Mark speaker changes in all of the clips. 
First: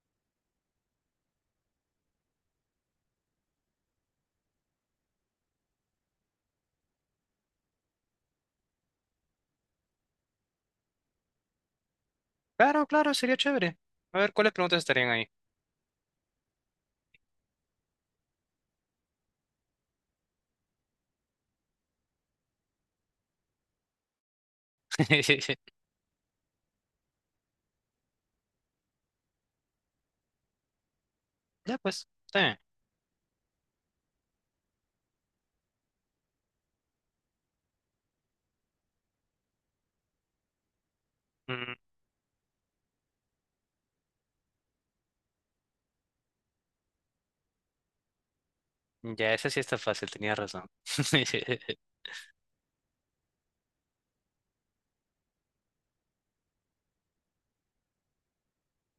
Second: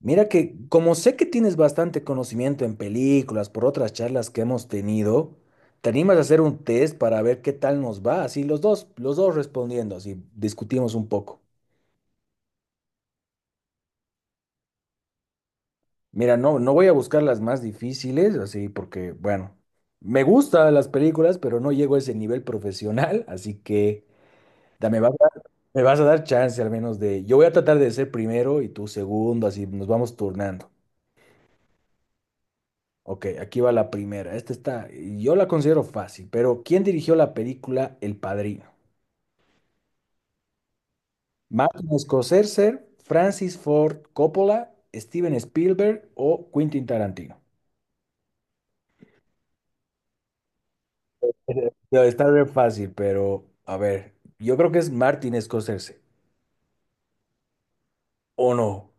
Speaker 1: Mira que como sé que tienes bastante conocimiento en películas por otras charlas que hemos tenido, ¿te animas a hacer un test para ver qué tal nos va? Así los dos respondiendo, así discutimos un poco.
Speaker 2: Claro, claro, sería chévere. A ver, ¿cuáles preguntas estarían ahí?
Speaker 1: Mira, no, no voy a buscar las más difíciles, así porque, bueno, me gustan las películas, pero no llego a ese nivel profesional, así que me vas a dar, me vas a dar chance al menos de... Yo voy a tratar de ser primero y tú segundo, así nos vamos turnando.
Speaker 2: Ya, pues, está bien.
Speaker 1: Ok, aquí va la primera. Esta está, yo la considero fácil, pero ¿quién dirigió la película El Padrino? ¿Martin Scorsese, Francis Ford Coppola, Steven Spielberg o Quentin Tarantino?
Speaker 2: Ya, esa sí está fácil, tenía razón.
Speaker 1: Debe estar bien fácil, pero a ver, yo creo que es Martin Scorsese. ¿O no?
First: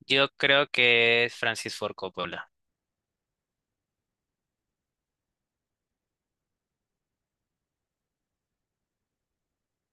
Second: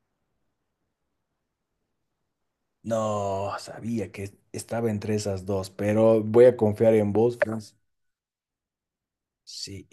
Speaker 2: Yo creo que es Francis Ford Coppola.
Speaker 1: No, sabía que estaba entre esas dos, pero voy a confiar en vos, Francis. Sí.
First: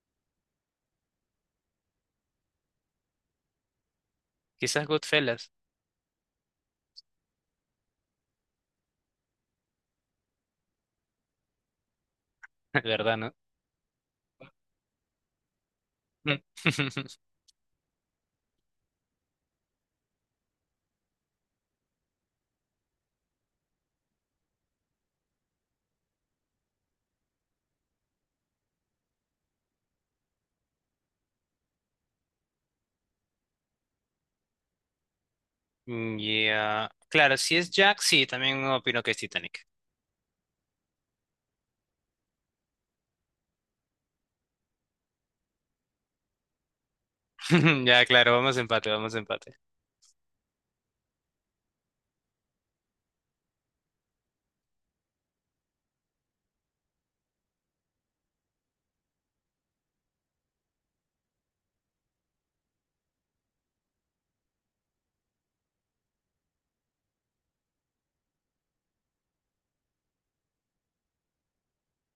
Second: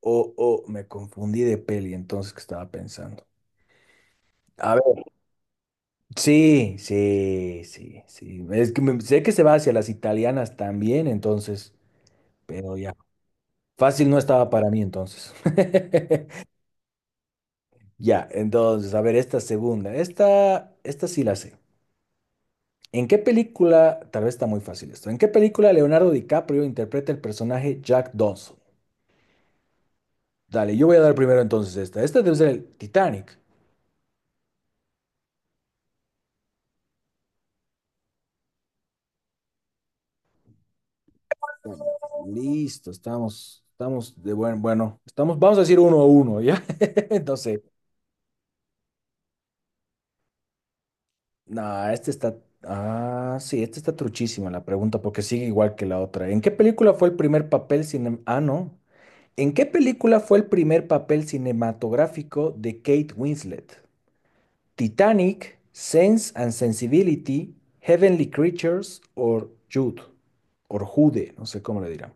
Speaker 1: O o me confundí de peli entonces que estaba pensando. A
Speaker 2: Quizás
Speaker 1: ver.
Speaker 2: Goodfellas,
Speaker 1: Sí, sí, sí, sí. Es que sé que se va hacia las italianas también, entonces, pero ya.
Speaker 2: ¿verdad, no?
Speaker 1: Fácil no estaba para mí entonces.
Speaker 2: Mm.
Speaker 1: Ya, entonces, a ver, esta segunda. Esta sí la sé. ¿En qué película, tal vez está muy fácil esto, ¿en qué película Leonardo DiCaprio interpreta el personaje Jack Dawson? Dale, yo voy a dar primero entonces esta. Esta debe ser el Titanic.
Speaker 2: Ya, claro, si es Jack, sí, también opino que es Titanic.
Speaker 1: Bueno, listo, estamos, estamos de buen, bueno, estamos, vamos a decir uno a uno, ¿ya? No sé.
Speaker 2: Ya, claro, vamos a empate, vamos a empate.
Speaker 1: No, este está. Ah, sí, este está truchísima la pregunta porque sigue igual que la otra. ¿En qué película fue el primer papel cine... Ah, no. ¿En qué película fue el primer papel cinematográfico de Kate Winslet? ¿Titanic, Sense and Sensibility, Heavenly Creatures o Jude? O Jude, no sé cómo le dirán.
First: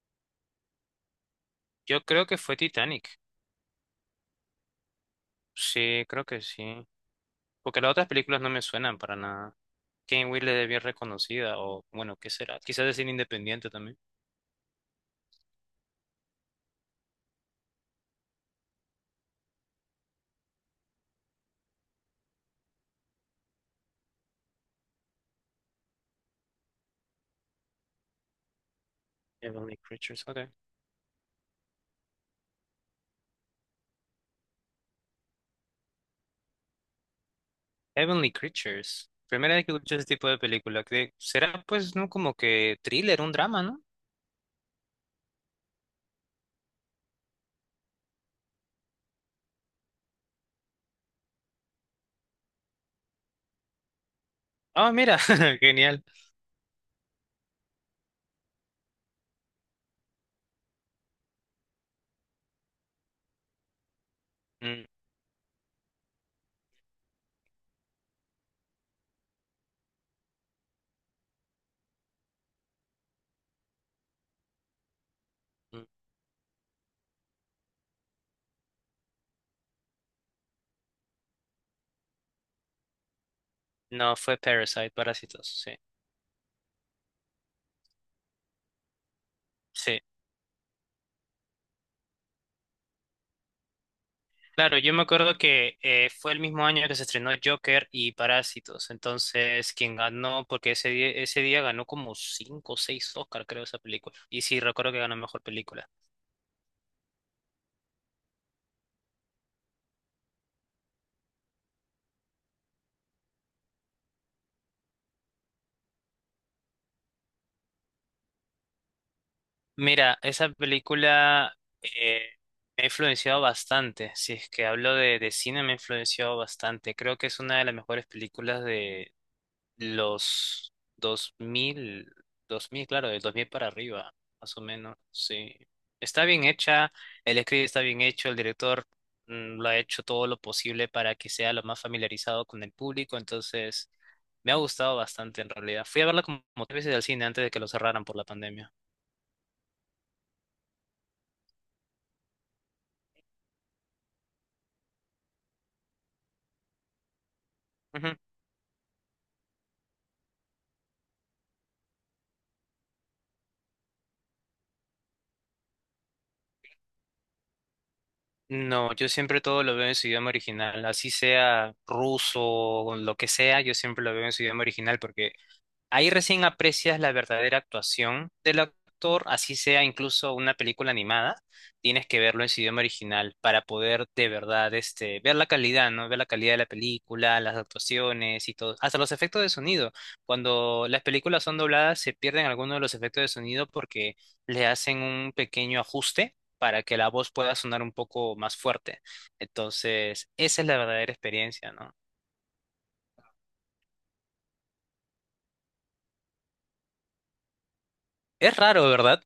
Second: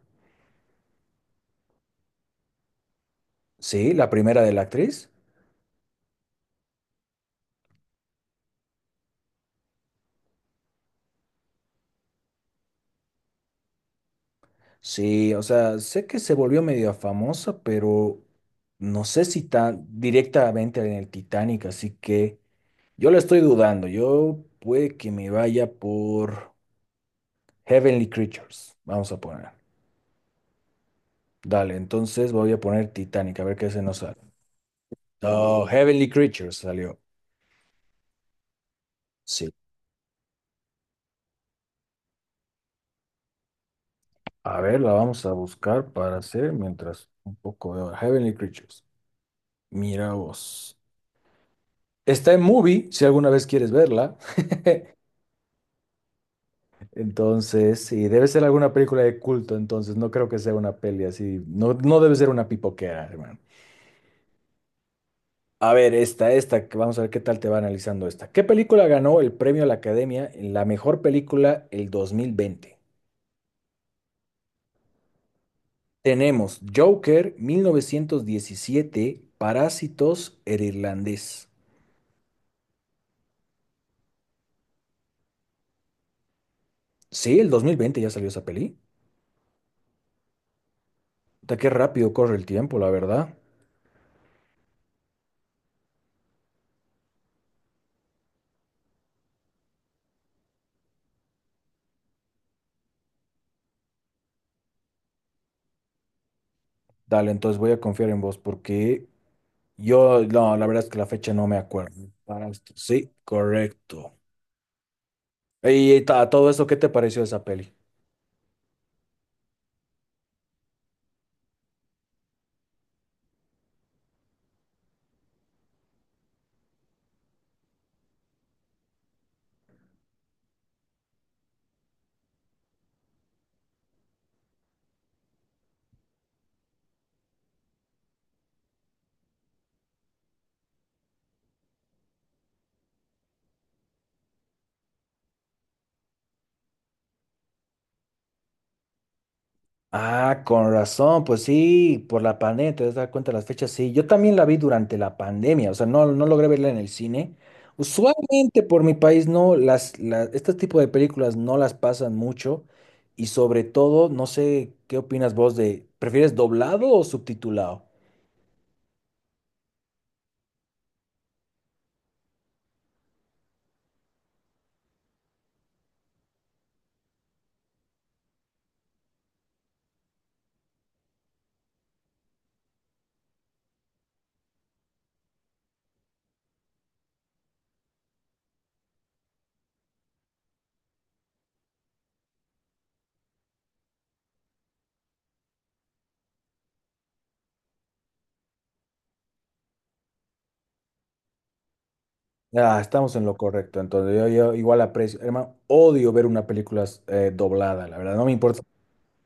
Speaker 2: Yo creo que fue Titanic.
Speaker 1: Sí, la primera de la actriz.
Speaker 2: Sí, creo que sí. Porque las otras películas no me suenan para nada. Kane Will es bien reconocida, o bueno, ¿qué será? Quizás decir independiente también.
Speaker 1: Sí, o sea, sé que se volvió medio famosa, pero no sé si tan directamente en el Titanic, así que. Yo la estoy dudando. Yo puede que me vaya por Heavenly Creatures. Vamos a poner.
Speaker 2: Heavenly Creatures, ok.
Speaker 1: Dale, entonces voy a poner Titanic, a ver qué se nos sale. No, Heavenly Creatures salió.
Speaker 2: Heavenly Creatures.
Speaker 1: Sí.
Speaker 2: Primera vez que escucho ese tipo de película. Que será pues no como que thriller, un drama, ¿no?
Speaker 1: A ver, la vamos a buscar para hacer mientras un poco de Heavenly Creatures. Mira vos. Está en Movie, si alguna vez quieres verla.
Speaker 2: Ah, mira, genial.
Speaker 1: Entonces, sí, debe ser alguna película de culto, entonces no creo que sea una peli así. No, no debe ser una pipoquera, hermano.
Speaker 2: Mm,
Speaker 1: A ver, esta, que vamos a ver qué tal te va analizando esta. ¿Qué película ganó el premio a la Academia en la mejor película el 2020?
Speaker 2: mm.
Speaker 1: Tenemos Joker, 1917, Parásitos, El Irlandés.
Speaker 2: No, fue Parasite, Parásitos, sí.
Speaker 1: Sí, el 2020 ya salió esa peli.
Speaker 2: Sí.
Speaker 1: Puta, qué rápido corre el tiempo, la verdad.
Speaker 2: Claro, yo me acuerdo que fue el mismo año que se estrenó Joker y Parásitos. Entonces, quien ganó, porque ese día ganó como cinco o seis Oscar, creo, esa película. Y sí, recuerdo que ganó mejor película.
Speaker 1: Dale, entonces voy a confiar en vos porque yo, no, la verdad es que la fecha no me acuerdo. Parásitos, sí, correcto. Y todo eso, ¿qué te pareció esa peli?
Speaker 2: Mira, esa película eh, me ha influenciado bastante. Si es que hablo de cine, me ha influenciado bastante. Creo que es una de las mejores películas de los dos mil, dos mil, claro, del 2000 para arriba, más o menos. Sí. Está bien hecha, el script está bien hecho, el director lo ha hecho todo lo posible para que sea lo más familiarizado con el público. Entonces, me ha gustado bastante en realidad. Fui a verla como tres veces al cine antes de que lo cerraran por la pandemia.
Speaker 1: Ah, con razón, pues sí, por la pandemia, te das da cuenta de las fechas, sí. Yo también la vi durante la pandemia, o sea, no, no logré verla en el cine. Usualmente por mi país no, las, este tipo de películas no las pasan mucho y sobre todo, no sé, ¿qué opinas vos de, prefieres doblado o subtitulado?
Speaker 2: No, yo siempre todo lo veo en su idioma original, así sea ruso o lo que sea, yo siempre lo veo en su idioma original porque ahí recién aprecias la verdadera actuación del actor, así sea incluso una película animada, tienes que verlo en su idioma original para poder de verdad, ver la calidad, ¿no? Ver la calidad de la película, las actuaciones y todo, hasta los efectos de sonido. Cuando las películas son dobladas se pierden algunos de los efectos de sonido porque le hacen un pequeño ajuste para que la voz pueda sonar un poco más fuerte. Entonces, esa es la verdadera experiencia, ¿no?
Speaker 1: Ah, estamos en lo correcto, entonces yo igual aprecio, hermano, odio ver una película doblada, la verdad, no me
Speaker 2: Es
Speaker 1: importa,
Speaker 2: raro, ¿verdad?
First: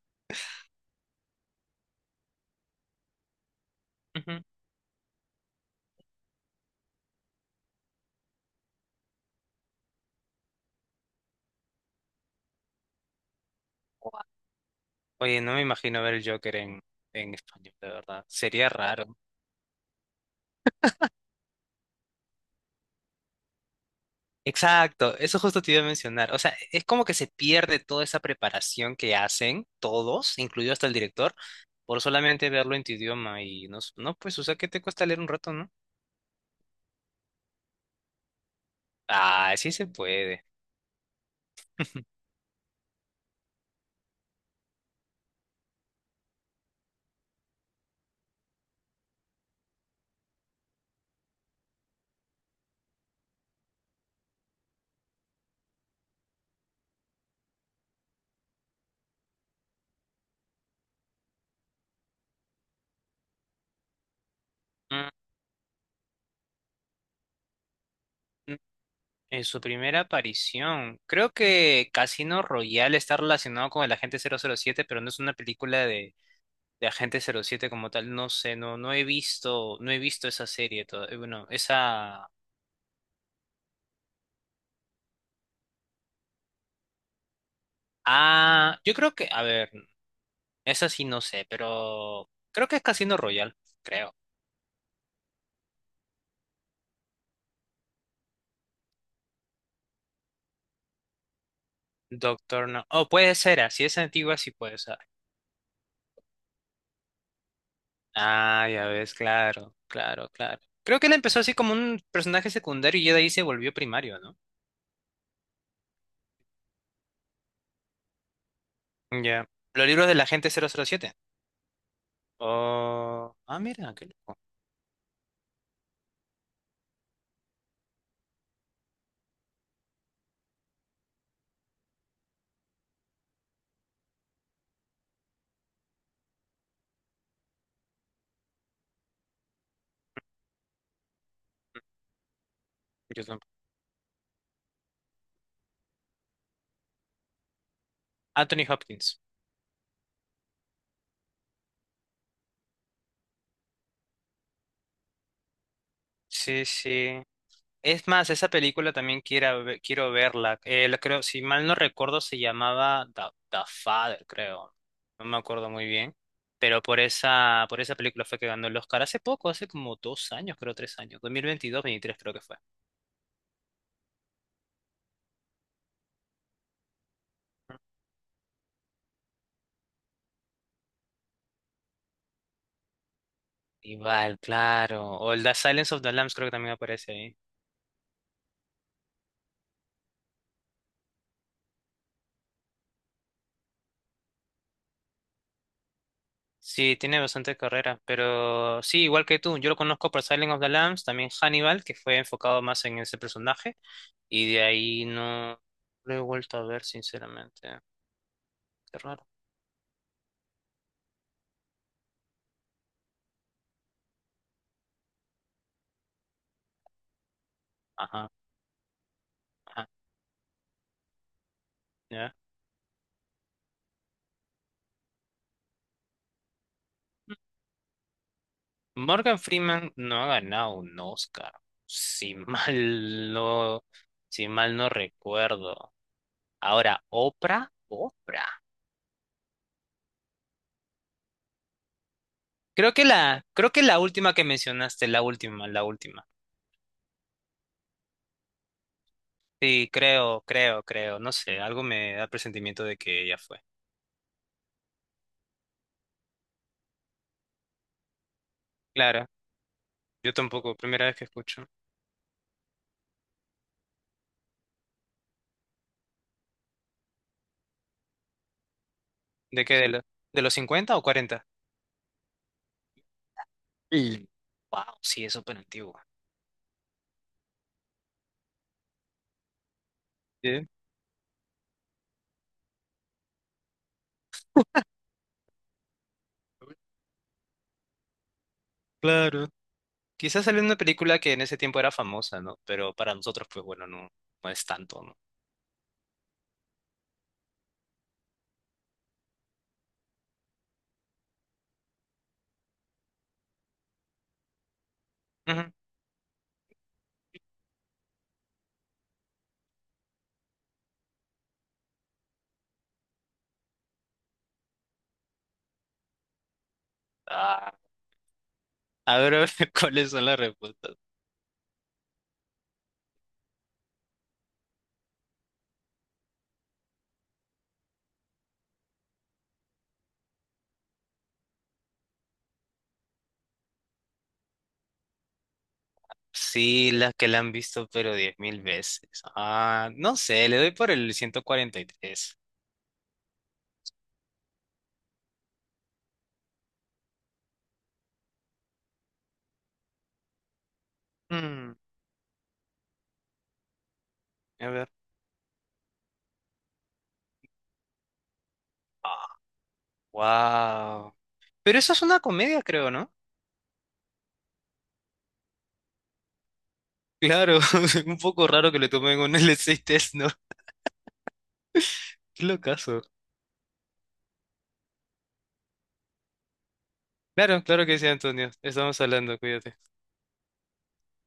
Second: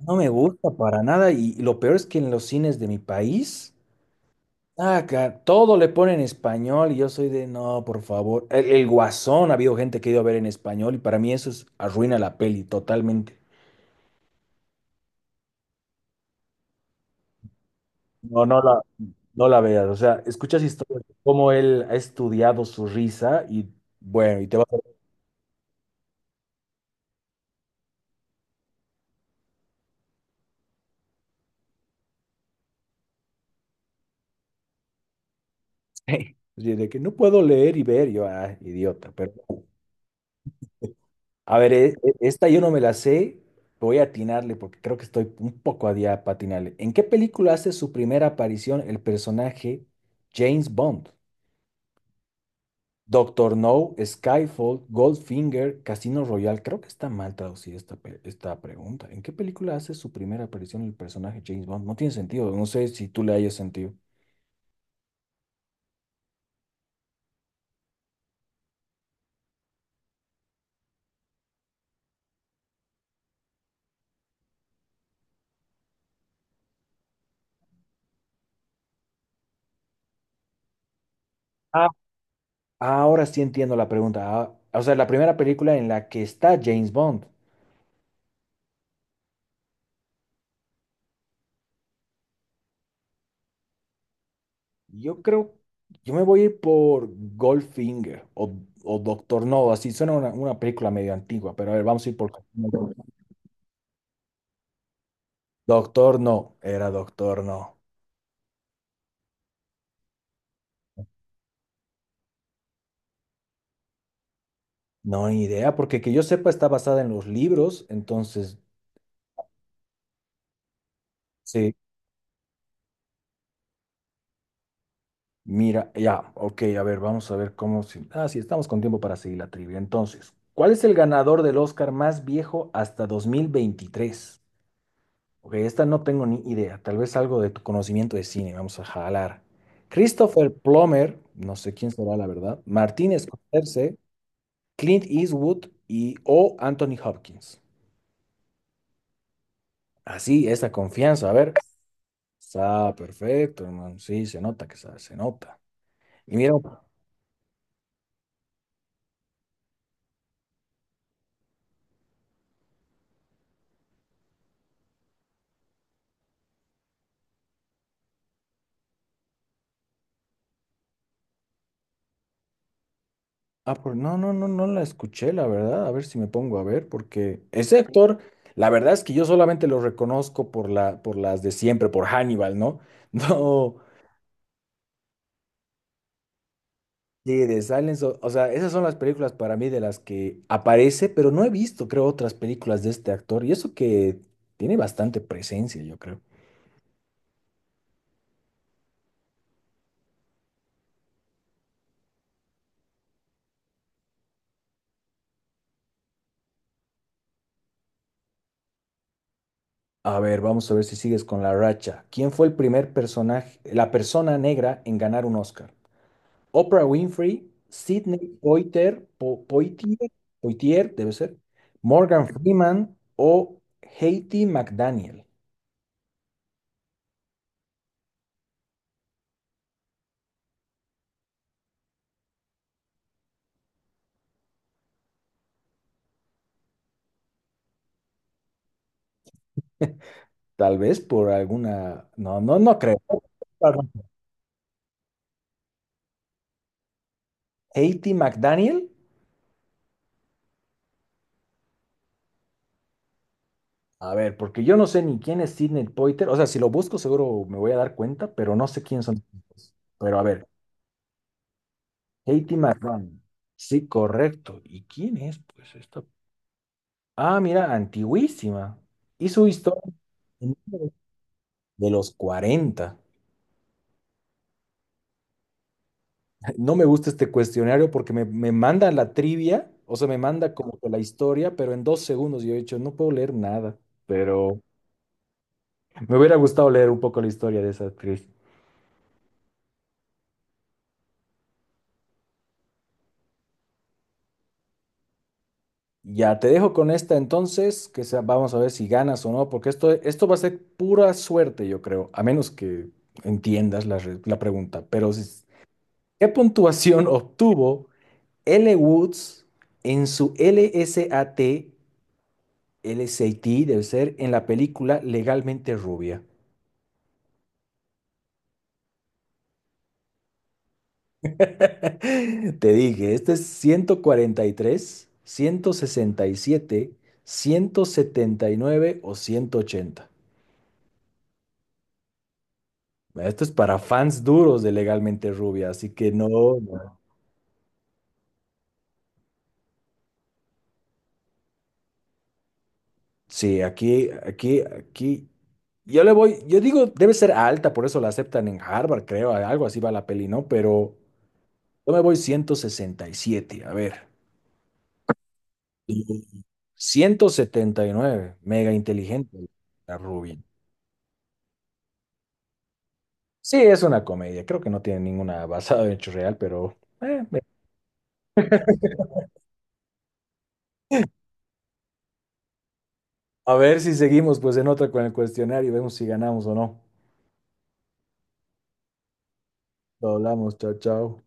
Speaker 1: no me gusta para nada y, y lo peor es que en los cines de mi país...
Speaker 2: Ujú.
Speaker 1: Ah, todo le ponen en español y yo soy de, no, por favor. El Guasón, ha habido gente que ha ido a ver en español y para mí eso es, arruina la peli totalmente.
Speaker 2: Oye, no me imagino ver el Joker en español, de verdad.
Speaker 1: No, no
Speaker 2: Sería
Speaker 1: la,
Speaker 2: raro.
Speaker 1: no la veas. O sea, escuchas historias de cómo él ha estudiado su risa y bueno, y te vas a
Speaker 2: Exacto, eso justo te iba a mencionar. O sea, es como que se pierde toda esa preparación que hacen todos, incluido hasta el director, por solamente verlo en tu idioma y no, no, pues, o sea, ¿qué te cuesta leer un rato, no?
Speaker 1: decir de que no puedo leer y ver. Yo, ah, idiota. Pero,
Speaker 2: Ah, sí se puede.
Speaker 1: a ver, esta yo no me la sé. Voy a atinarle porque creo que estoy un poco a día para atinarle. ¿En qué película hace su primera aparición el personaje James Bond? Doctor No, Skyfall, Goldfinger, Casino Royale. Creo que está mal traducida esta, esta pregunta. ¿En qué película hace su primera aparición el personaje James Bond? No tiene sentido. No sé si tú le hayas sentido.
Speaker 2: Mm, mm. En su primera aparición, creo que Casino Royale está relacionado con el agente 007, pero no es una película de Agente cero siete como tal, no sé, no, no he visto, no he visto esa serie todavía. Bueno,
Speaker 1: Ah,
Speaker 2: esa.
Speaker 1: ahora sí entiendo la pregunta. Ah, o sea, la primera película en la que está James Bond.
Speaker 2: Ah, yo creo que, a ver, esa sí no sé, pero creo que es Casino Royale, creo.
Speaker 1: Yo creo, yo me voy a ir por Goldfinger o Doctor No. Así suena una película medio antigua, pero a ver, vamos a ir por
Speaker 2: Doctor
Speaker 1: Casino
Speaker 2: No.
Speaker 1: Royale.
Speaker 2: Oh, puede ser, así es antigua, sí puede ser.
Speaker 1: Doctor No. Era Doctor No.
Speaker 2: Ah, ya ves, claro, claro, claro. Creo que él empezó así como un personaje secundario y ya de ahí se volvió primario, ¿no?
Speaker 1: No, ni idea, porque que yo sepa está basada en los libros, entonces,
Speaker 2: Ya. Los libros del agente 007.
Speaker 1: sí,
Speaker 2: Oh, ah, mira, qué loco.
Speaker 1: mira, ya, ok, a ver, vamos a ver cómo... Ah, sí, estamos con tiempo para seguir la trivia. Entonces, ¿cuál es el ganador del Oscar más viejo hasta 2023? Ok, esta no tengo ni idea, tal vez algo de tu conocimiento de cine, vamos a jalar. Christopher Plummer, no sé quién será la verdad, Martin
Speaker 2: Yo tampoco.
Speaker 1: Scorsese, Clint Eastwood y o Anthony Hopkins.
Speaker 2: Anthony Hopkins.
Speaker 1: Así, esa confianza, a ver. Está perfecto, hermano. Sí, se nota que sabe, se nota. Y mira,
Speaker 2: Sí, sí. Es más, esa película también quiero verla. La creo, si mal no recuerdo, se llamaba The Father, creo. No me acuerdo muy bien. Pero por esa película fue que ganó el Oscar hace poco, hace como 2 años, creo, 3 años. 2022, 23 creo que fue.
Speaker 1: ah, no, no, no, no la escuché, la verdad. A ver si me pongo a ver, porque ese actor, la verdad es que yo solamente lo reconozco por la, por las de siempre, por Hannibal, ¿no? No,
Speaker 2: Igual, claro. O el The Silence of the Lambs creo que también aparece
Speaker 1: sí,
Speaker 2: ahí.
Speaker 1: de Silence, o sea, esas son las películas para mí de las que aparece, pero no he visto, creo, otras películas de este actor. Y eso que tiene bastante presencia, yo creo.
Speaker 2: Sí, tiene bastante carrera, pero sí, igual que tú, yo lo conozco por Silent of the Lambs, también Hannibal, que fue enfocado más en ese personaje, y de ahí no lo he vuelto a ver, sinceramente. Qué raro.
Speaker 1: A ver, vamos a ver si sigues con la racha. ¿Quién fue el primer personaje, la persona negra en ganar un Oscar? Oprah Winfrey, Sidney
Speaker 2: Ajá,
Speaker 1: Poitier,
Speaker 2: ajá,
Speaker 1: Poitier, Poitier, debe ser, Morgan
Speaker 2: ya.
Speaker 1: Freeman o Haiti McDaniel.
Speaker 2: Morgan Freeman no ha ganado un Oscar, si mal no, si mal no recuerdo. Ahora, Oprah, Oprah.
Speaker 1: Tal vez por alguna... No, no, no creo.
Speaker 2: Creo que la última que mencionaste, la última, la última.
Speaker 1: Haiti McDaniel.
Speaker 2: Sí, creo, no sé, algo me da presentimiento de que ella fue.
Speaker 1: A ver, porque yo no sé ni quién es Sidney Poitier. O sea, si lo busco seguro me voy a dar cuenta, pero no sé quién son
Speaker 2: Clara,
Speaker 1: estos. Pero a
Speaker 2: yo
Speaker 1: ver,
Speaker 2: tampoco, primera vez que escucho.
Speaker 1: Haiti McDaniel. Sí, correcto. ¿Y quién es? Pues esta... Ah, mira, antiguísima. Hizo
Speaker 2: ¿De qué? ¿De,
Speaker 1: historia.
Speaker 2: lo- de los 50 o 40?
Speaker 1: De los cuarenta.
Speaker 2: Y wow, sí, es súper antiguo.
Speaker 1: No me gusta este cuestionario porque me manda la trivia, o sea, me manda
Speaker 2: Sí,
Speaker 1: como que la historia, pero en dos segundos yo he dicho, no puedo leer nada, pero me hubiera gustado leer un poco la historia de esa actriz.
Speaker 2: claro. Quizás salió en una película que en ese tiempo era famosa, ¿no? Pero para nosotros, pues bueno, no, no es tanto, ¿no?
Speaker 1: Ya, te dejo con esta entonces, que vamos a ver si ganas o no, porque esto va a ser pura suerte, yo creo, a menos que entiendas la, la pregunta. Pero,
Speaker 2: Ujú.
Speaker 1: ¿qué puntuación obtuvo L. Woods en su LSAT? LSAT debe ser en la película Legalmente Rubia.
Speaker 2: Ah, a ver, ¿cuáles son las respuestas?
Speaker 1: Te dije, este es ciento cuarenta y tres, 167, 179 o 180. Esto es para fans duros de Legalmente Rubia, así que no.
Speaker 2: Sí,
Speaker 1: No.
Speaker 2: las que la han visto, pero 10.000 veces. Ah, no sé, le doy por el 143.
Speaker 1: Sí, aquí, aquí, aquí. Yo le voy, yo digo, debe ser alta, por eso la aceptan en Harvard, creo, algo así va la peli, ¿no? Pero
Speaker 2: Mm,
Speaker 1: yo me voy 167. A ver.
Speaker 2: a ver.
Speaker 1: 179 mega inteligente la rubia.
Speaker 2: Wow. Pero eso es una comedia, creo, ¿no?
Speaker 1: Sí, es una comedia, creo que no tiene ninguna basada en hecho real, pero eh, ve-
Speaker 2: Claro, un poco raro que le tomen un LC test, ¿no? Qué locazo.
Speaker 1: a ver si seguimos pues en otra con el cuestionario y vemos si ganamos o no.
Speaker 2: Claro, claro que sí, Antonio. Estamos hablando, cuídate.
Speaker 1: Lo hablamos, chao, chao.